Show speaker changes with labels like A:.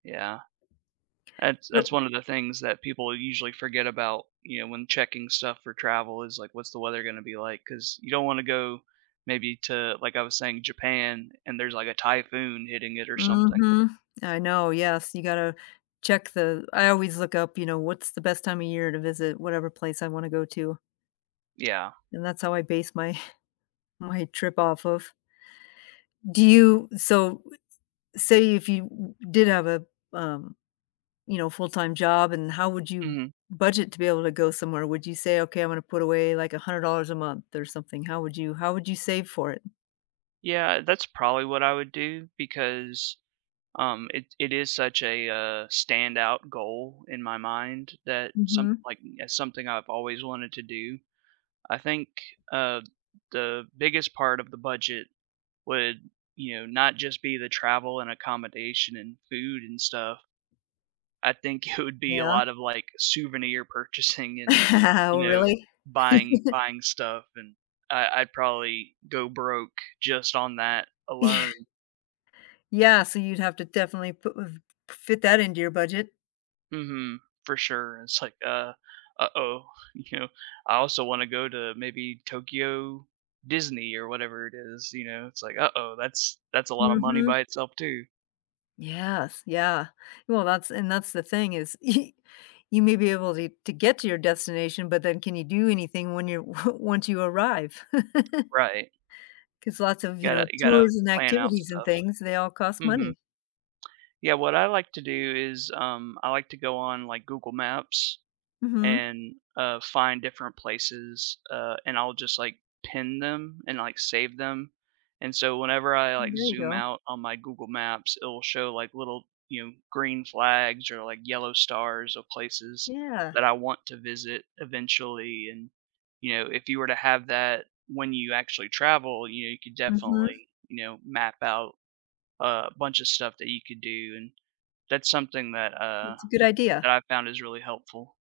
A: Yeah. That's
B: So
A: that's one of the things that people usually forget about, you know, when checking stuff for travel is, like, what's the weather gonna be like, 'cause you don't wanna go maybe to like I was saying, Japan and there's, like, a typhoon hitting it or something.
B: Mhm, I know, yes, you gotta check th I always look up, you know, what's the best time of year to visit whatever place I wanna go to.
A: Yeah.
B: And that's how I base my my trip off of. Do you so, say if you w did have a, um, you know, full-time job, and how would you
A: Mhm.
B: budget to be able to go somewhere? Would you say, "Okay, I'm gonna put away, like, $100 a month or something? How would you how would you save for it?
A: Yeah, that's probably what I would do because, um, it it is such a, uh, standout goal in my mind that some
B: Mhm.
A: like, it's something I've always wanted to do. I think, uh, the biggest part of the budget would, you know, not just be the travel and accommodation and food and stuff, I think it would be a
B: Yeah.
A: lot of, like, souvenir purchasing and,
B: Oh,
A: you know,
B: really?
A: buying buying stuff and I I'd probably go broke just on that
B: Yeah.
A: alone.
B: Yes, and you'd have to definitely put w fit that into your budget.
A: Mhm, for sure, it's like, uh, "Uh-oh," you know, I also wanna go to maybe Tokyo Disney or whatever it is, you know, it's like, "Uh-oh, that's that's a lotta money
B: Mhm.
A: by itself too."
B: Yes, yeah, well, that's and that's the thing is y you may be able to to get to your destination, but then can you do anything when you one once you arrive?
A: Right.
B: 'Cause lots of, you
A: Gotta
B: know,
A: you gotta
B: tourism
A: plan out
B: activities and
A: stuff.
B: things, they all cost
A: Mhm.
B: money.
A: Yeah, what I like to do is, um, I like to go on, like, Google Maps
B: Mhm.
A: and, uh, find different places, uh, and I'll just, like, pin them and, like, save them, and so whenever I, like,
B: There you
A: zoom
B: go.
A: out on my Google Maps, it'll show, like, little, you know, green flags or, like, yellow stars of places
B: Yeah.
A: that I want to visit eventually and, you know, if you were to have that when you actually travel, you know, you could
B: Mhm.
A: definitely you know, map out a bunch of stuff that you could do and that's something that, uh,
B: It's a good idea.
A: that I found is really helpful.